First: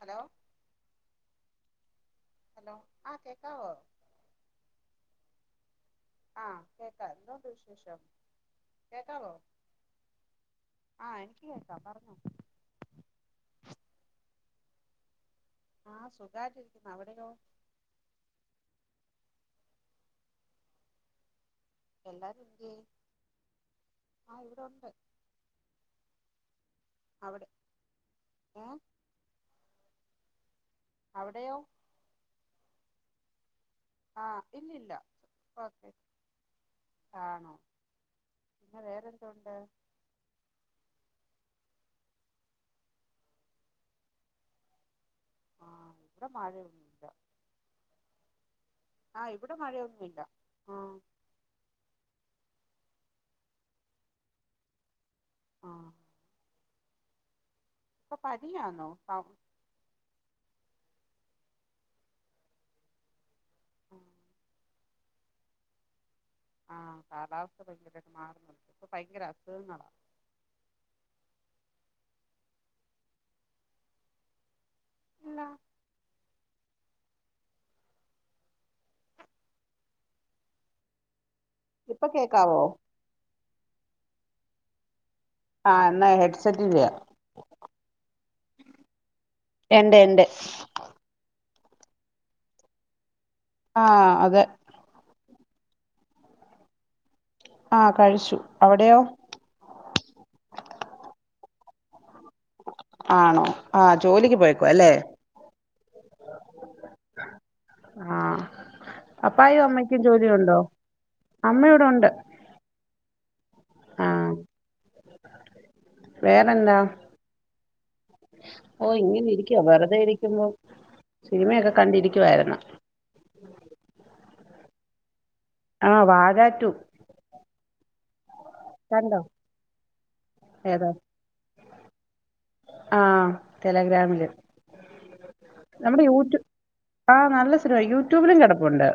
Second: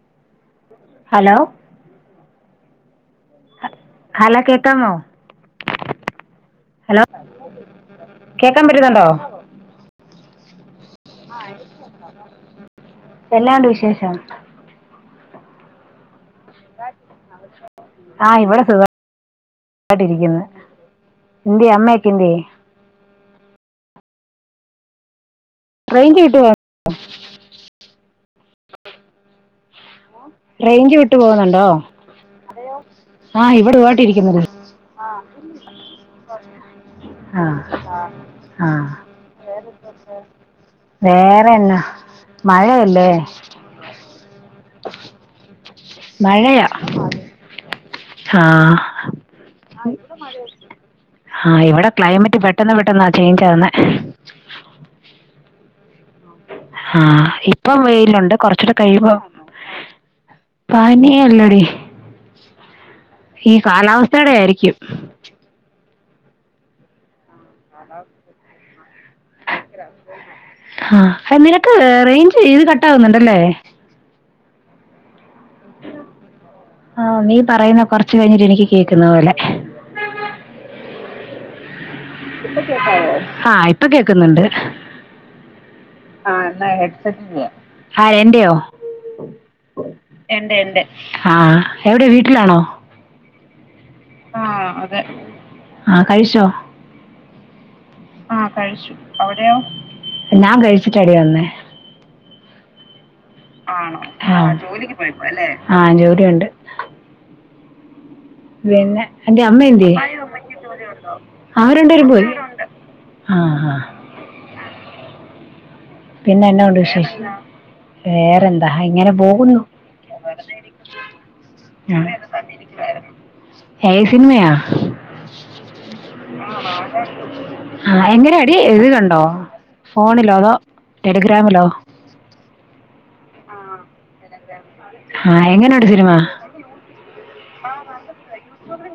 Hello hello hello ആ കേക് hello കേക്കാമോ ആ ഹലോ കേക്കാം എന്നോണ്ട് വിശേഷം കേക്കാൻ പറ്റുന്നുണ്ടോ കേക്കാവോ ആ എനിക്ക് കേക്കാം പറഞ്ഞോ എന്നാ ഉണ്ട് വിശേഷം ആ സുഖായ്ട്ടിരിക്കുന്നു. [unintelligible] ആ ഇവ്ടെ സുഖായിട്ടിരിക്കുന്നു എന്ത് ചെയ്യാ എല്ലാരും എന്ത്യേ ആ ഇവിടൊണ്ട് റേഞ്ച് [unintelligible] അവിടെ ഏഹ് റേഞ്ച് വിട്ടു അവിടെയോ പോകുന്നുണ്ടോ ആ ഇവിടെ [unintelligible] ആ ഇല്ലില്ല ഓക്കെ ആ ആണോ ആ പിന്നെ വേറെന്തോണ്ട് വേറെന്തൊക്കെ വേറെ എന്നാ മഴയല്ലേ ആഹ് ഇവിടെ മഴയാ മഴയൊന്നുല്ല ആഹ് ആ ഇവിടെ മഴയൊന്നുല്ല ആ ആ ഇവിടെ ക്ലൈമറ്റ് പെട്ടെന്ന് പെട്ടെന്നാ ചെയ്ഞ്ച് ആവുന്നെ ആഹ് ആഹ് ഇപ്പം ഇപ്പൊ വെയിലുണ്ട് കൊറച്ചൂടി പനിയാന്നോ കഴിയുമ്പോ ആഹ് പനിയല്ലടീ ഈ കാലാവസ്ഥടെ ആയിരിക്കും ആ കാലാവസ്ഥ ഭയങ്കരായിട്ട് മാറുന്നുണ്ട് ഇപ്പൊ ഭയങ്കര അസുഖങ്ങളാ ആ എ നിനക്ക് റേയ്ഞ്ച് ഇത് കട്ടാവുന്നുണ്ടല്ലേ എന്താ ആ നീ പറയുന്ന കൊറച്ച് കഴിഞ്ഞിട്ട് എനിക്ക് കേക്ക്‌ന്നപോലെ ഇപ്പൊ ഇപ്പ കേക്കാവോ കേക്കാവോ ആ ഇപ്പ കേക്ക്‌ന്ന്ണ്ട് ആന്നേ ആ എന്ന ഹെഡ്സെറ്റ്ന്റയാ ആ എന്റെയോ എണ്ട് എണ്ട് എന്റെ എന്റെ ആ എവിടെ വീട്ടിലാണോ? ആഹ് അതെ ആ അതെ ആ കഴിച്ചോ ആഹ് കഴിച്ചു ആ കഴിച്ചു അവിടെയോ അവിടെയൊ ഞാൻ കഴിച്ചിട്ടാടി വന്നേ ആണോ ആഹ് ആണോ ജോലിക്ക് ആ പോയേക്കുവാ അല്ലേ ജോലിക്ക്‌ പൊയിപോലേ ആ ജോലിയുണ്ട് ആഹ് പിന്നെ പപ്പായും എന്റെഅമ്മഎന്തേ അമ്മയ്ക്കും ജോലിയുണ്ടോ അമ്മ ഇവിടെ ഉണ്ട് അവരണ്ടേരുംപോയി ആഹ് ആഹ് ആഹ് പിന്നെന്നാ വേറെന്താ ഉണ്ട് വിശേഷം വേറെ എന്നാ, വേറെന്താ ഓഹ് ഇങ്ങനെ പോകുന്നു ഇരിക്കുവാ വെറുതെ ഇരിക്കുമ്പോ വെറുതെ ഇരിക്കുക. സിനിമയൊക്കെ ഞാൻ എടുത്തോണ്ട് കണ്ടിരിക്കുവായിരുന്നു ഇരിക്കുകയായിരുന്നു, ഏത് സിനിമയാ. ആഹ് ആഹ് വാഴ ടു വാഴ ടു. ആഹ് എങ്ങനാടി ഇത് കണ്ടോ, ഫോണിലോ അതോ ഏതാ ടെലിഗ്രാമിലോ? ആഹ് ടെലിഗ്രാമിലെ ആ എങ്ങനെയുണ്ട് നമ്മുടെ സിനിമ യൂട്യൂ ആഹ് നല്ല സിനിമയാ യൂട്യൂബിലും കിടപ്പുണ്ട്.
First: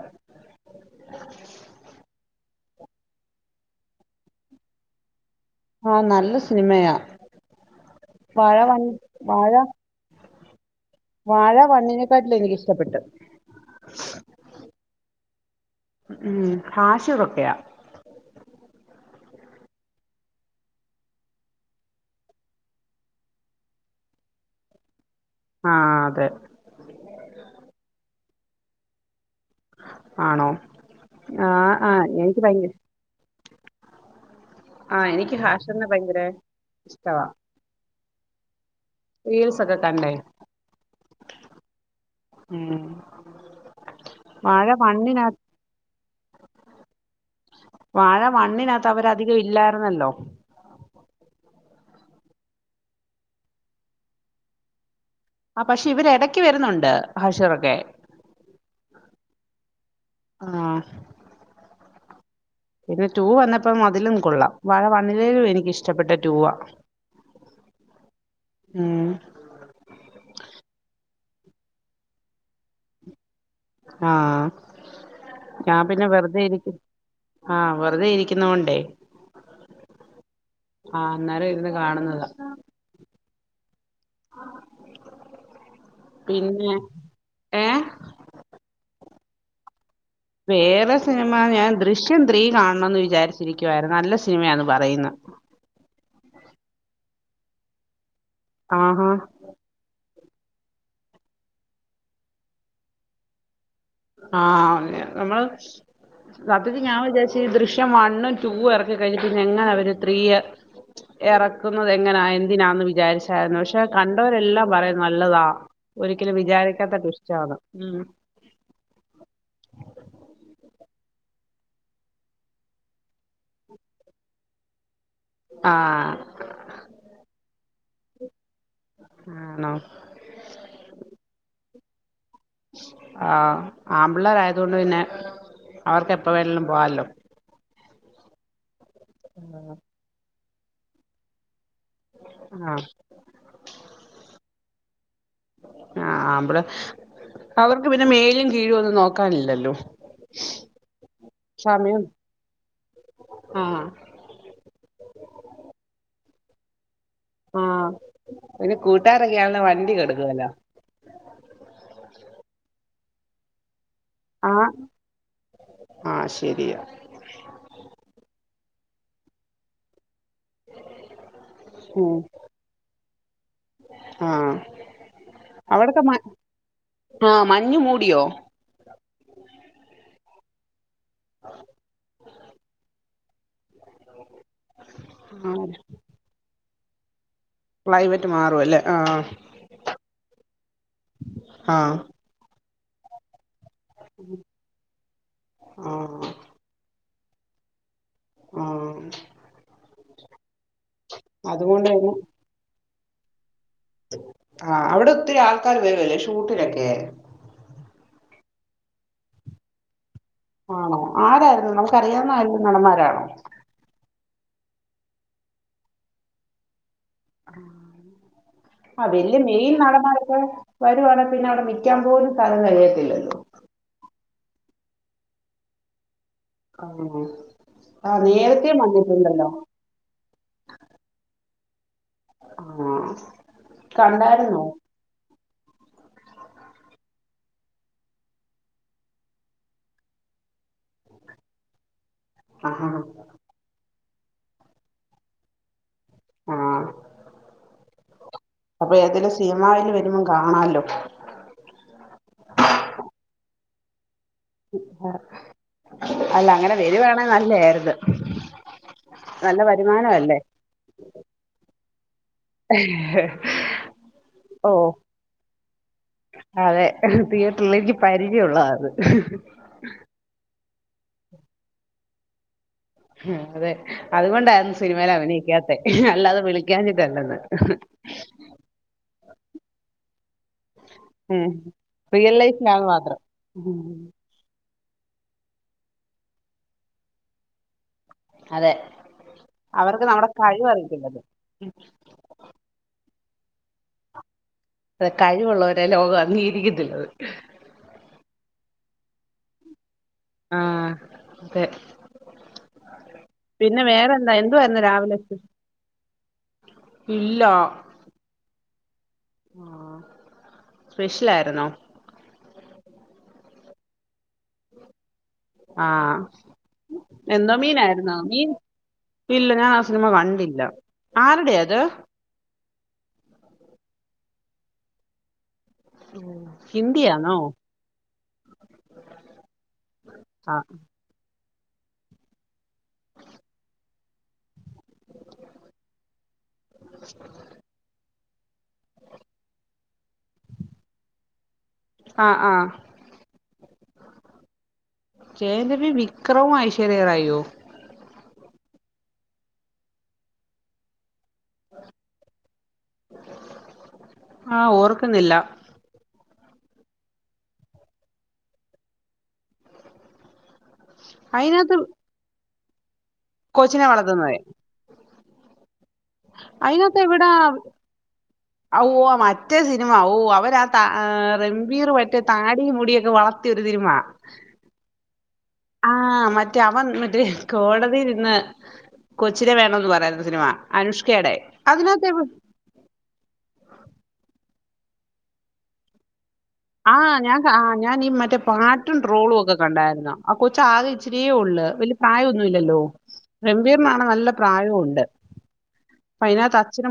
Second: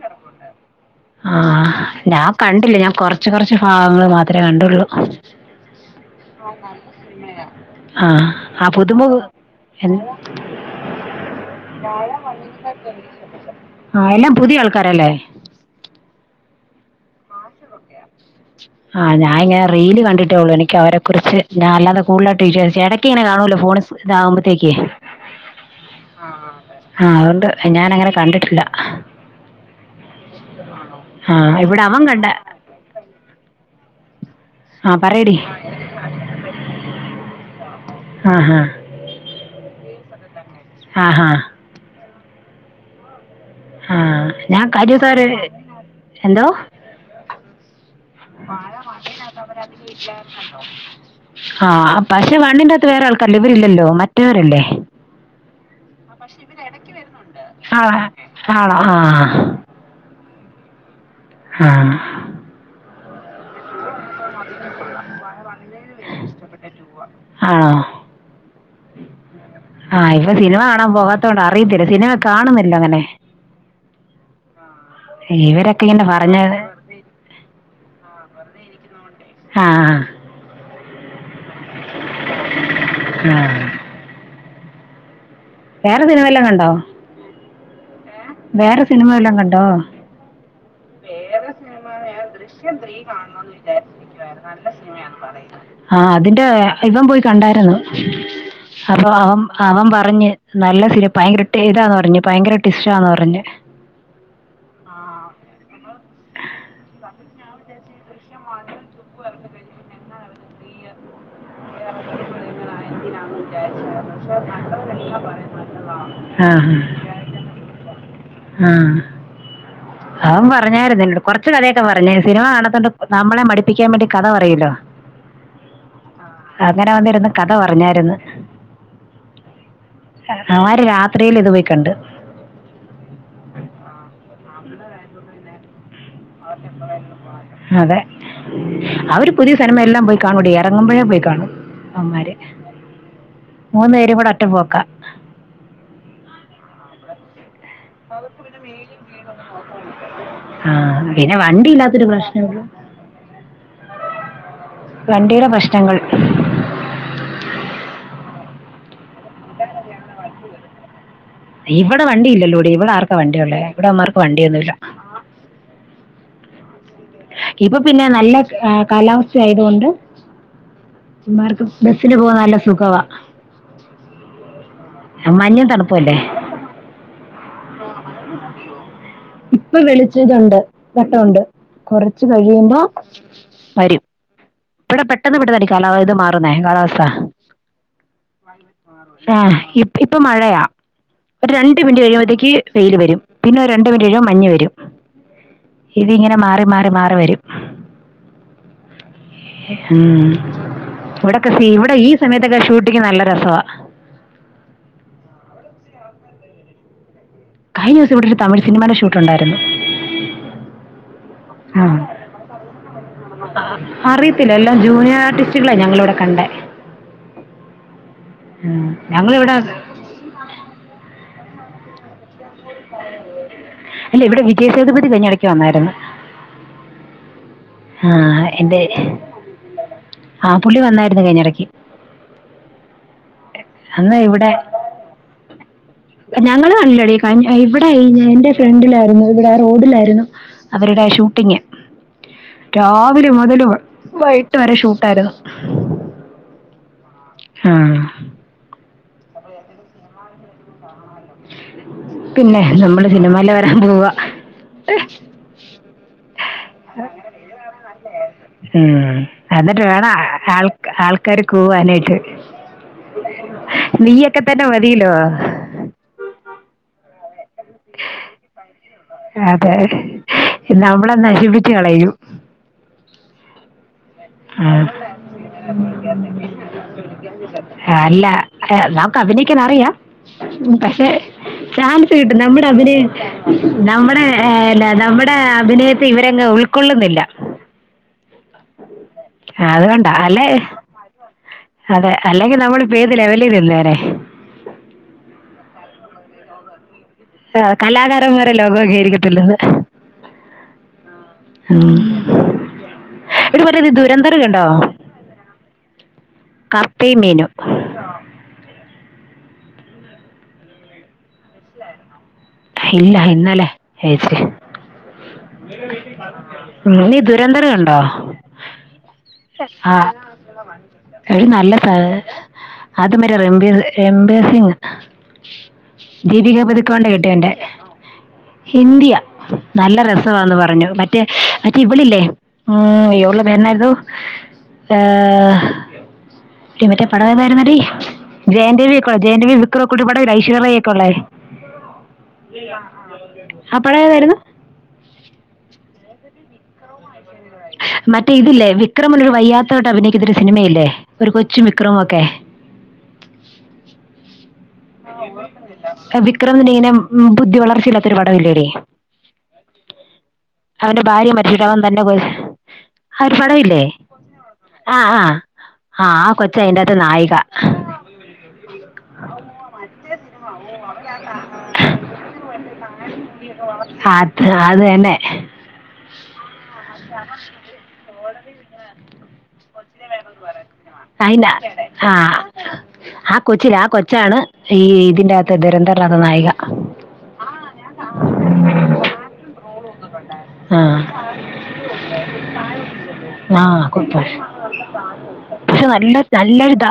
ആഹ് ഞാൻ കണ്ടില്ല, ഞാൻ കൊറച്ച് കൊറച്ച് ഭാഗങ്ങള് മാത്രേ കണ്ടൊള്ളൂ. ഞാൻ ആഹ് നല്ല കണ്ട് സിനിമയാ സിനിമയാ ആഹ് വാഴ ആഹ് വൺ പുതുമുഖം വാഴ എന്നത്. വാഴ വാഴ വണ്ണിനെക്കാട്ടിലും ഓണിനെക്കാളും എനിക്കിഷ്ടപ്പെട്ട് എനിക്ക് ഇഷ്ടപ്പെട്ടു. ആഹ് എല്ലാം പുതിയ ആൾക്കാരല്ലേ? ഉം ഹാഷിറൊക്കെയാ. ആഹ് ഞാൻ ഇങ്ങനെ റീൽ കണ്ടിട്ടേയുള്ളൂ, എനിക്ക്‌ അവരെ കുറിച്ച് ഞാൻ അല്ലാതെ കൂടുതലായിട്ട് വിചാരിച്ച്, ഇടയ്ക്കിങ്ങനെ കാണൂലോ ഫോണിൽ. ഇതാവുമ്പത്തേക്ക്. ആഹ് അതെ ആഹ് ആഹ് അതോണ്ട് ഞാൻ അങ്ങനെ കണ്ടിട്ടില്ല. ആണോ [unintelligible] ആണോ, ആഹ് ഇവിടെ അവൻ ആഹ് കണ്ട്. എനിക്ക് ഭയങ്ക ആ ആഹ് പറയടി എനിക്ക് ഹാഷിറിന് ഭയങ്കര ഇഷ്ടവാ. ആഹ് റീൽസ് ഒക്കെ കണ്ടായിരുന്നു. ആഹ് ഉം ആഹ് ഞാൻ വാഴ കഴിഞ്ഞ ദിവസം വണ്ണിനാ ഒരു, എന്തോ. വാഴ വൺ അകത്ത് അവർ അധികം ഇല്ലായിരുന്നല്ലോ? ആഹ് പക്ഷെ വണ്ണിന്റെ അകത്ത് വേറെ ആൾക്കാരല്ലേ, ഇവരില്ലല്ലോ മറ്റവരല്ലേ? ആഹ് പക്ഷെ ഇവര് ഇടയ്ക്ക് വരുന്നുണ്ട് ഹാഷിറൊക്കെ. ആ ആണോ ആഹ് ആഹ് ആഹ് പിന്നെ റ്റൂ വന്നപ്പം അതിലും കൊള്ളാം, വാഴ വണ്ണിലേറും എനിക്കിഷ്ടപ്പെട്ട റ്റൂവാ. ആണോ ഉം ആഹ് ഇവിടെ സിനിമ കാണാൻ പോകാത്തത് കൊണ്ട് അറിയത്തില്ല, സിനിമ കാണുന്നില്ല അങ്ങനെ. ആഹ് ഞാൻ ഇവരൊക്കെ ഇങ്ങനെ പിന്നെ വെറുതെ പറഞ്ഞത് ഇരിക്കും, ആഹ് വെറുതെ ഇരിക്കുന്നോണ്ട്. ആഹ് ആഹ് അന്നേരം ഇരുന്ന് കാണുന്നതാ. ആ വേറെ സിനിമ പിന്നെ ഏഹ്. ഏഹ് വേറെ സിനിമ വല്ലും കണ്ടോ? വേറെ സിനിമ വേറെ ഞാൻ സിനിമ ദൃശ്യം ഏഹ് ത്രീ ദൃശ്യം ത്രീ കാണണംന്ന് കാണണയെന്ന് വിചാരിച്ചിരിക്കുവായിരുന്നു നല്ല വിചാരിച്ചിരിക്കുവായിരുന്നു സിനിമയാന്ന് നല്ല പറയുന്നു സിനിമയാണ്. പറയില്ല, ആഹ് അതിന്റെ ഇവൻ പോയി കണ്ടായിരുന്നു ആഹാ അപ്പൊ അവൻ. അവൻ പറഞ്ഞു നല്ല സിനിമ ഭയങ്കരടെറാ ആണെന്ന് പറഞ്ഞു ഭയങ്കര ടിസ്റ്റാന്ന് പറഞ്ഞു. ആഹ് നമ്മള്. സത്യത്തിൽ ഞാൻ വിചാരിച്ചു ഈ ദൃശ്യം വണ്ണും ടുവും എറക്കി കഴിഞ്ഞ പിന്നെങ്ങനെ അവര് ത്രീയെ. എറക്കുന്നത് എങ്ങനാ എന്തിനാന്ന് വിചാരിച്ചായിരുന്നു പക്ഷെ കണ്ടവരെല്ലാം പറയും നല്ലതാ. ഒരിക്കലും വിചാരിക്കാത്ത ട്വിസ്റ്റാണ് ഉം. ആഹ് അവൻ പറഞ്ഞായിരുന്നു എന്നോട് കൊറച്ച് കഥയൊക്കെ പറഞ്ഞേ സിനിമ കാണത്തൊണ്ട് നമ്മളെ മടിപ്പിക്കാൻ വേണ്ടി കഥ പറയൂല്ലോ. ആ [inaudible] അങ്ങനെ വന്നിരുന്ന് കഥ പറഞ്ഞായിരുന്ന് ആണോ അവര് രാത്രിയില് ഇതു പോയി കണ്ട് ആഹ് ആമ്പിള്ളേരായതോണ്ട് പിന്നെ അവർക്ക് എപ്പ വേണേലും പോവാല്ലോ അതെ അവര് പുതിയ സിനിമ എല്ലാം പോയി കാണൂടി എറങ്ങുമ്പോഴേ പോയി കാണും അവമ്മാര് ആ മൂന്ന് പേരും കൂടെ ഒറ്റ പോക്ക ആഹ് ആമ്പിളര് അവർക്ക് പിന്നെ മേലും കീഴും ഒന്നും നോക്കാനില്ലല്ലോ ആ പിന്നെ വണ്ടി സമയം ഇല്ലാത്തൊരു പ്രശ്നമേ ഉള്ളൂ ആഹ് വണ്ടീടെ പ്രശ്നങ്ങൾ ആഹ് പിന്നെ കൂട്ടാരൊക്കെയാണല്ലോ വണ്ടി കൊടുക്കുല്ല ഇവടെ വണ്ടി ഇല്ലല്ലോടീ ഇവടെ ആർക്ക വണ്ടിയുള്ളെ ഇവടെയുള്ള മാർക്ക് ആഹ് വണ്ടിയൊന്നുല്ല ആഹ് ശരിയാ ഇപ്പൊ പിന്നെ നല്ല എ കാലാവസ്ഥ ആയതുകൊണ്ട് ഇമ്മാർക്കും ബസ്സിന് ഉം പോകാൻ നല്ല സുഖവാ ആഹ് മഞ്ഞും അവ്ട്ത്തെ മ തണുപ്പല്ലേ ആ മഞ്ഞ് മൂടിയോ ഇപ്പൊ വെളിച്ചതുണ്ട് ഘട്ടൊണ്ട് കൊറച്ച് കഴിയുമ്പോ വരും ഇവടെ പെട്ടെന്ന് ആഹ് പെട്ടെന്നല്ലേ ഇ കാലാവ ഇത് മാറുന്നേ കാലാവസ്ഥ ക്ലൈമറ്റ് മാറു അൽ എ ഇ ഇപ്പ മഴയാ ഒരു രണ്ട് ആഹ് മിനിറ്റ് കഴിയുമ്പോത്തേക്ക് വെയില് വരും പിന്നെ രണ്ട് മിനിറ്റ്കഴി യുമ്പോ മഞ്ഞ് വരും ആഹ് ഇതിങ്ങനെ മാറി മാറി മാറി വരും ഉം ഉം ഇവടെക്കസി അതുകൊണ്ട് ഇവടെ ഈ തന്നെ സമയത്ത് വ്ടക്കെ ഷൂട്ടിംഗ് നല്ല രസവാ ആഹ് അവ്ടെ ഒത്തിരി ആൾക്കാര് വെരൊല്ലേ ഷൂട്ടിനൊക്കെ കഴിഞ്ഞോസം ഇവ്ടൊരു തമിഴ് സിനിമടെ ഷൂട്ടുണ്ടായിരുന്നു ആണോ ആരായിരുന്നു നമുക്കറിയാവുന്ന ആരേലും നടന്മാരാണോ അറിയത്തില്ല എല്ലാം ജൂനിയർ ആർട്ടിസ്റ്റുകളെ ഞങ്ങളിവിടെ കണ്ടേ ഉം. അതെവല്യ മെയിൻ ഞങ്ങളിവിടെ നടന്മാരൊക്കെ വരുവാണങ്ക പിന്നെ അവ്ടെ നിക്കാൻ പോലും സ്ഥലം തെകയത്തില്ലല്ലോ ഇല്ലേ ഇവ്ടെ വിജയശദ്പതി കഴിഞ്ഞടക്ക് വന്നായിരുന്നു ആണോ ആ നേരത്തെ വന്നിട്ടുണ്ടല്ലോ ആ പുള്ളി വന്നായിരുന്നു അതിനടയ്ക്ക് ആഹ് അന്ന് ഇവ്ടെ കണ്ടായിരുന്നോ ഞങ്ങള് കണ്ടില്ലെടീ കയി അയ് ഇവടെ എന്റെ ഫ്രണ്ടിലായിരുന്നു ഇവിടെ റോഡിലായിരുന്നു അവരുടെ ഷൂട്ടിങ് ആഹാ രാവിലെ മുതല് വൈകട്ട് വരെ ഷൂട്ടായിരുന്നു ആഹ് ആഹ് അപ്പൊ ഏതെലും സിനിമേൽ വരുമ്പോം കാണാല്ലോ പിന്നെ നമ്മള് സിനിമല് വരാൻ പോവ അല്ല അങ്ങനെ വരുവാണെ നല്ലയായിരുന്നു [inaudible] ഉം, നല്ല എന്നിട്ട് വേണം ആ ആ വരുമാനമല്ലേ ആൾ ആൾക്കാാര് കൂവാനായിട്ട് നീയൊക്കെ തന്നെ ഓ മതീലോ അതെ തിയേറ്ററിലേക്ക് പരിചയം ഉള്ള ആള് അതെ നമ്മളെ നശിപ്പിച്ച് കളയും അതെ അതുകൊണ്ടായിരുന്നു ആ സിനിമൽ അഭിനയിക്കാത്തെ അല്ലാതെ വിളിക്കാഞ്ഞിട്ടല്ലന്ന് അല്ല അതെ ഞമുക്ക് അഭിനയിക്കാൻ അറിയാം. പക്ഷെ ഉം ചാൻസ് റിയൽ കിട്ടും നമ്മുടെ ലൈഫിലാണ് അഭിനയം മാത്രം ഉം നമ്മുടെ ഏഹ്‌ അല്ല നമ്മുടെ അഭിനയത്തെ ഇവരങ്ങ് ഉൾക്കൊള്ളുന്നില്ല അതെ അവർക്ക് അതുകൊണ്ടാ നമ്മുടെ അല്ലെ കഴിവ് അറിയത്തില്ലെന്ന് ഉം അതെ അല്ലെങ്കിൽ നമ്മളിപ്പോ ഏത് ലെവലിൽ നിന്നേരെ അതെ കഴിവുള്ളവരെ ലോകം അംഗീകത്തില്ലെന്ന് ആഹ് കലാകാരൻമാരെ ലോകം അംഗീകരിക്കത്തില്ലെന്ന് ആഹ് അതെ ഇവിടെ പിന്നെ പറയുന്നത് വേറെന്താ ദുരന്തരം എന്ത് കണ്ടോ വാരുന്നു രാവിലെക്ക്. കപ്പയും മീനും ഇല്ലാ ആഹ് സ്പെഷ്യൽ ആയിരുന്നോ? ഇല്ല ഇന്നലെ ചേച്ചി ആഹ് നീ എന്തോ ദുരന്തര കണ്ടോ? മീനായിരുന്നോ മീൻ ഇല്ല ഞാൻ ആ സിനിമ ആഹ് കണ്ടില്ല ഒരു ആരുടെയാ നല്ല അത് സ- അത് മരെ റംബിരി റംബീരിസിങ് ഭീവികാ ബതുക്കോണ്ട കിട്ടിയ ഹിന്ദിയാണോ എന്റെ ഇന്ത്യ നല്ല രസമാന്ന് ആഹ് പറഞ്ഞു മ മറ്റെ അറ്റി ഇവ്ള ഇല്ലേ ഉം ഇവളെ പേരെന്തായിരുന്നു? ഏഹ് ഇവര്ടെ പടവേതായിരുന്നടി ജയൻരവി ഒക്കെ ഉളള ജയൻ രവി വിക്രം ഒക്കെ ടപടംള ഐശ്വര്യ റായി ഒക്ക ഉള്ള ആഹ് ആഹ് ആ പടം ഏതായിരുന്നു? ജയം രവിയും വിക്രമം ഐശ്വര്യ റായിയ്യോ മറ്റേ ഇതില്ലേ വിക്രമിന് ഒരു വയ്യാത്ത തട്ട് അഭിനയിക്കുന്ന ഒരു സിനിമയില്ലേ ഒരു കൊച്ചും വിക്രം ഒക്കെ [inaudible] ആഹ് ഓർ- വിക്രമന്റെ ഇങ്ങനെ ബുദ്ധി വളർച്ചയില്ലാത്ത ഒരു പടം ഇല്ലെടീ അവന്റെ ഭാര്യ മരിച്ചിട്ട് അയിനകത്ത് അവൻ തന്നെ ആ ഒരു പട ഇല്ലേ കൊച്ചിനെ വളർത്തുന്നത് ആഹ് ആഹ് ആഹ് ആ കൊച്ച അയിന്റെകത്ത് നായിക ഓഹ് മറ്റേ സിനിമ ഓ അവരാ താ ആ രംബീർ മറ്റേ താടി മുടിയൊക്കെ വളർ- ത്തിയ ഒരു സിനിമ അത് തന്നെ ആഹ് മറ്റെ അവൻ മറ്റേ കോടതിയിൽ നിന്ന് കൊച്ചിനെ വേണന്ന് പറ സിനിമ അനുഷ്കടെ അയിന അതിനകത്ത് ആഹ് ആ കൊച്ചില്ലേ ആ കൊച്ചാണ് ഈ ഇതിന്റകത്ത് ദുരന്തനാഥ നായിക ആഹ് ഞാൻ ആ ഞാൻ ഈ മറ്റേ പാറ്റും ട്രോളും ഒക്കെ കണ്ടായിരുന്നു ആ കൊച്ച് ആകെ ആഹ് ഇച്ചിരിയേ ഉള്ളൂ വലിയ പ്രായന്നു ഇല്ലല്ലോ ആഹ് രംഭീറിനാണ് കൊച്ച് നല്ല പ്രായോം ഉണ്ട് പക്ഷെ നല്ല നല്ലൊരുതാ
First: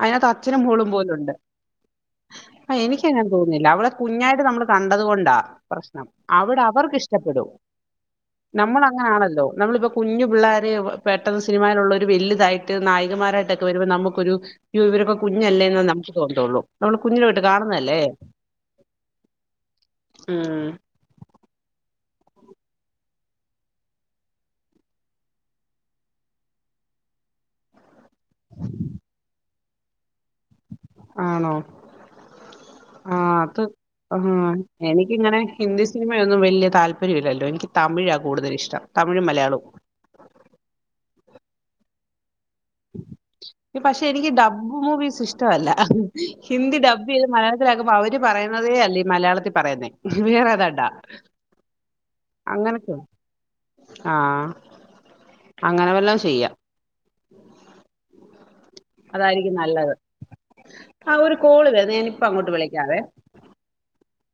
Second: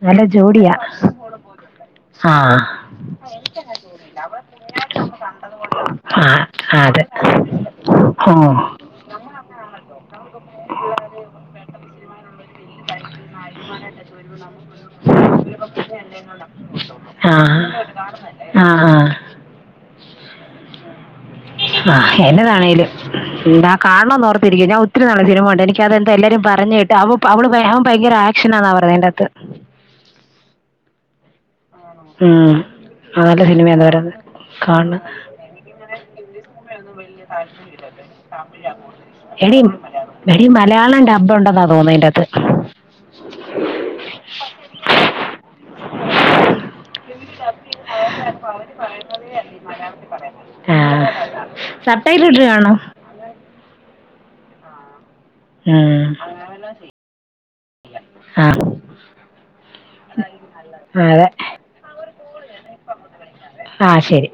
അതിനകത്ത് അച്ഛനും ജോഡിയാ മോളും പോലുംണ്ട് ആഹ് എനിക്ക് എങ്ങനെ തോന്നുന്നില്ല അവളെ കുഞ്ഞായിട്ട് നമ്മള് കണ്ടത് കൊണ്ടാ പ്രശ്നം അവിടെ അവർക്ക് അതെ ഇഷ്ടപ്പെടും ആഹ് ആണല്ലോ നമ്മളിപ്പോ കുഞ്ഞു പിള്ളോര പെട്ടന്ന് സ് സിനിമയിലുള്ള ഒരു വലുതായിട്ട് നായികമാരായിട്ടൊക്കെ വരുമ്പോൾ നമുക്കൊരു ഇവരൊക്കെ കുഞ്ഞല്ലേന്ന് നമുക്ക് തോന്നുള്ളൂ നമ്മള് കുഞ്ഞിലെ ആ തൊട്ട് കാണുന്നല്ലേ ആ ആ ഉം ആഹ് എന്നതാണേലും എന്താ കാണോന്ന് ഓർത്തിരിക്കും ഞാൻ ഒത്തിരി നാളായി സിനിമയ ഉണ്ട് എനിക്കതെന്താ എല്ലാരും പറഞ്ഞ കേട്ട് അവ അവിള് അവൻ ഭയങ്കര ആക്ഷനാന്ന പറഞ്ഞേ ആയിൻ്റാത്ത് ആണോ ആഹ് ആഹ് അത് ആഹ് കാണണം എനിക്കിങ്ങനെ ഹിന്ദി സിനിമയൊന്നും വലിയ താല്പര്യമില്ലല്ലോ എനിക്ക് തമിഴാ കൂടുതൽ ഇഷ്ടം തമിഴും എടി മലയാളവും എടി മലയാളം ഡബ്ബ് ഉണ്ടെന്നാ തോന്നുന്നു അതിനകത്ത് പക്ഷെ എനിക്ക് ഡബ്ബു മൂവീസ് ഇഷ്ടമല്ല ഹിന്ദി ഡബ്ബു ത് മലയാളത്തിലാക്കുമ്പ അവര് പറയുന്നതേ അല്ല ഈ മലയാളത്തിൽ പറയുന്നേ ആ വേറെതാണ്ടാ സബ് ടൈടിലിട്ട് കാണോ ആഹ് അങ്ങനെ ഉം. വല്ലോം ചെയ്യാം ആഹ് അതായിരിക്കും നല്ലത് ആ, ആഹ് അതെ ഒരു കോള് വരുന്നു ഞാന ഇപ്പ അങ്ങോട്ട് വിളിക്കാവേ ആഹ് ശരി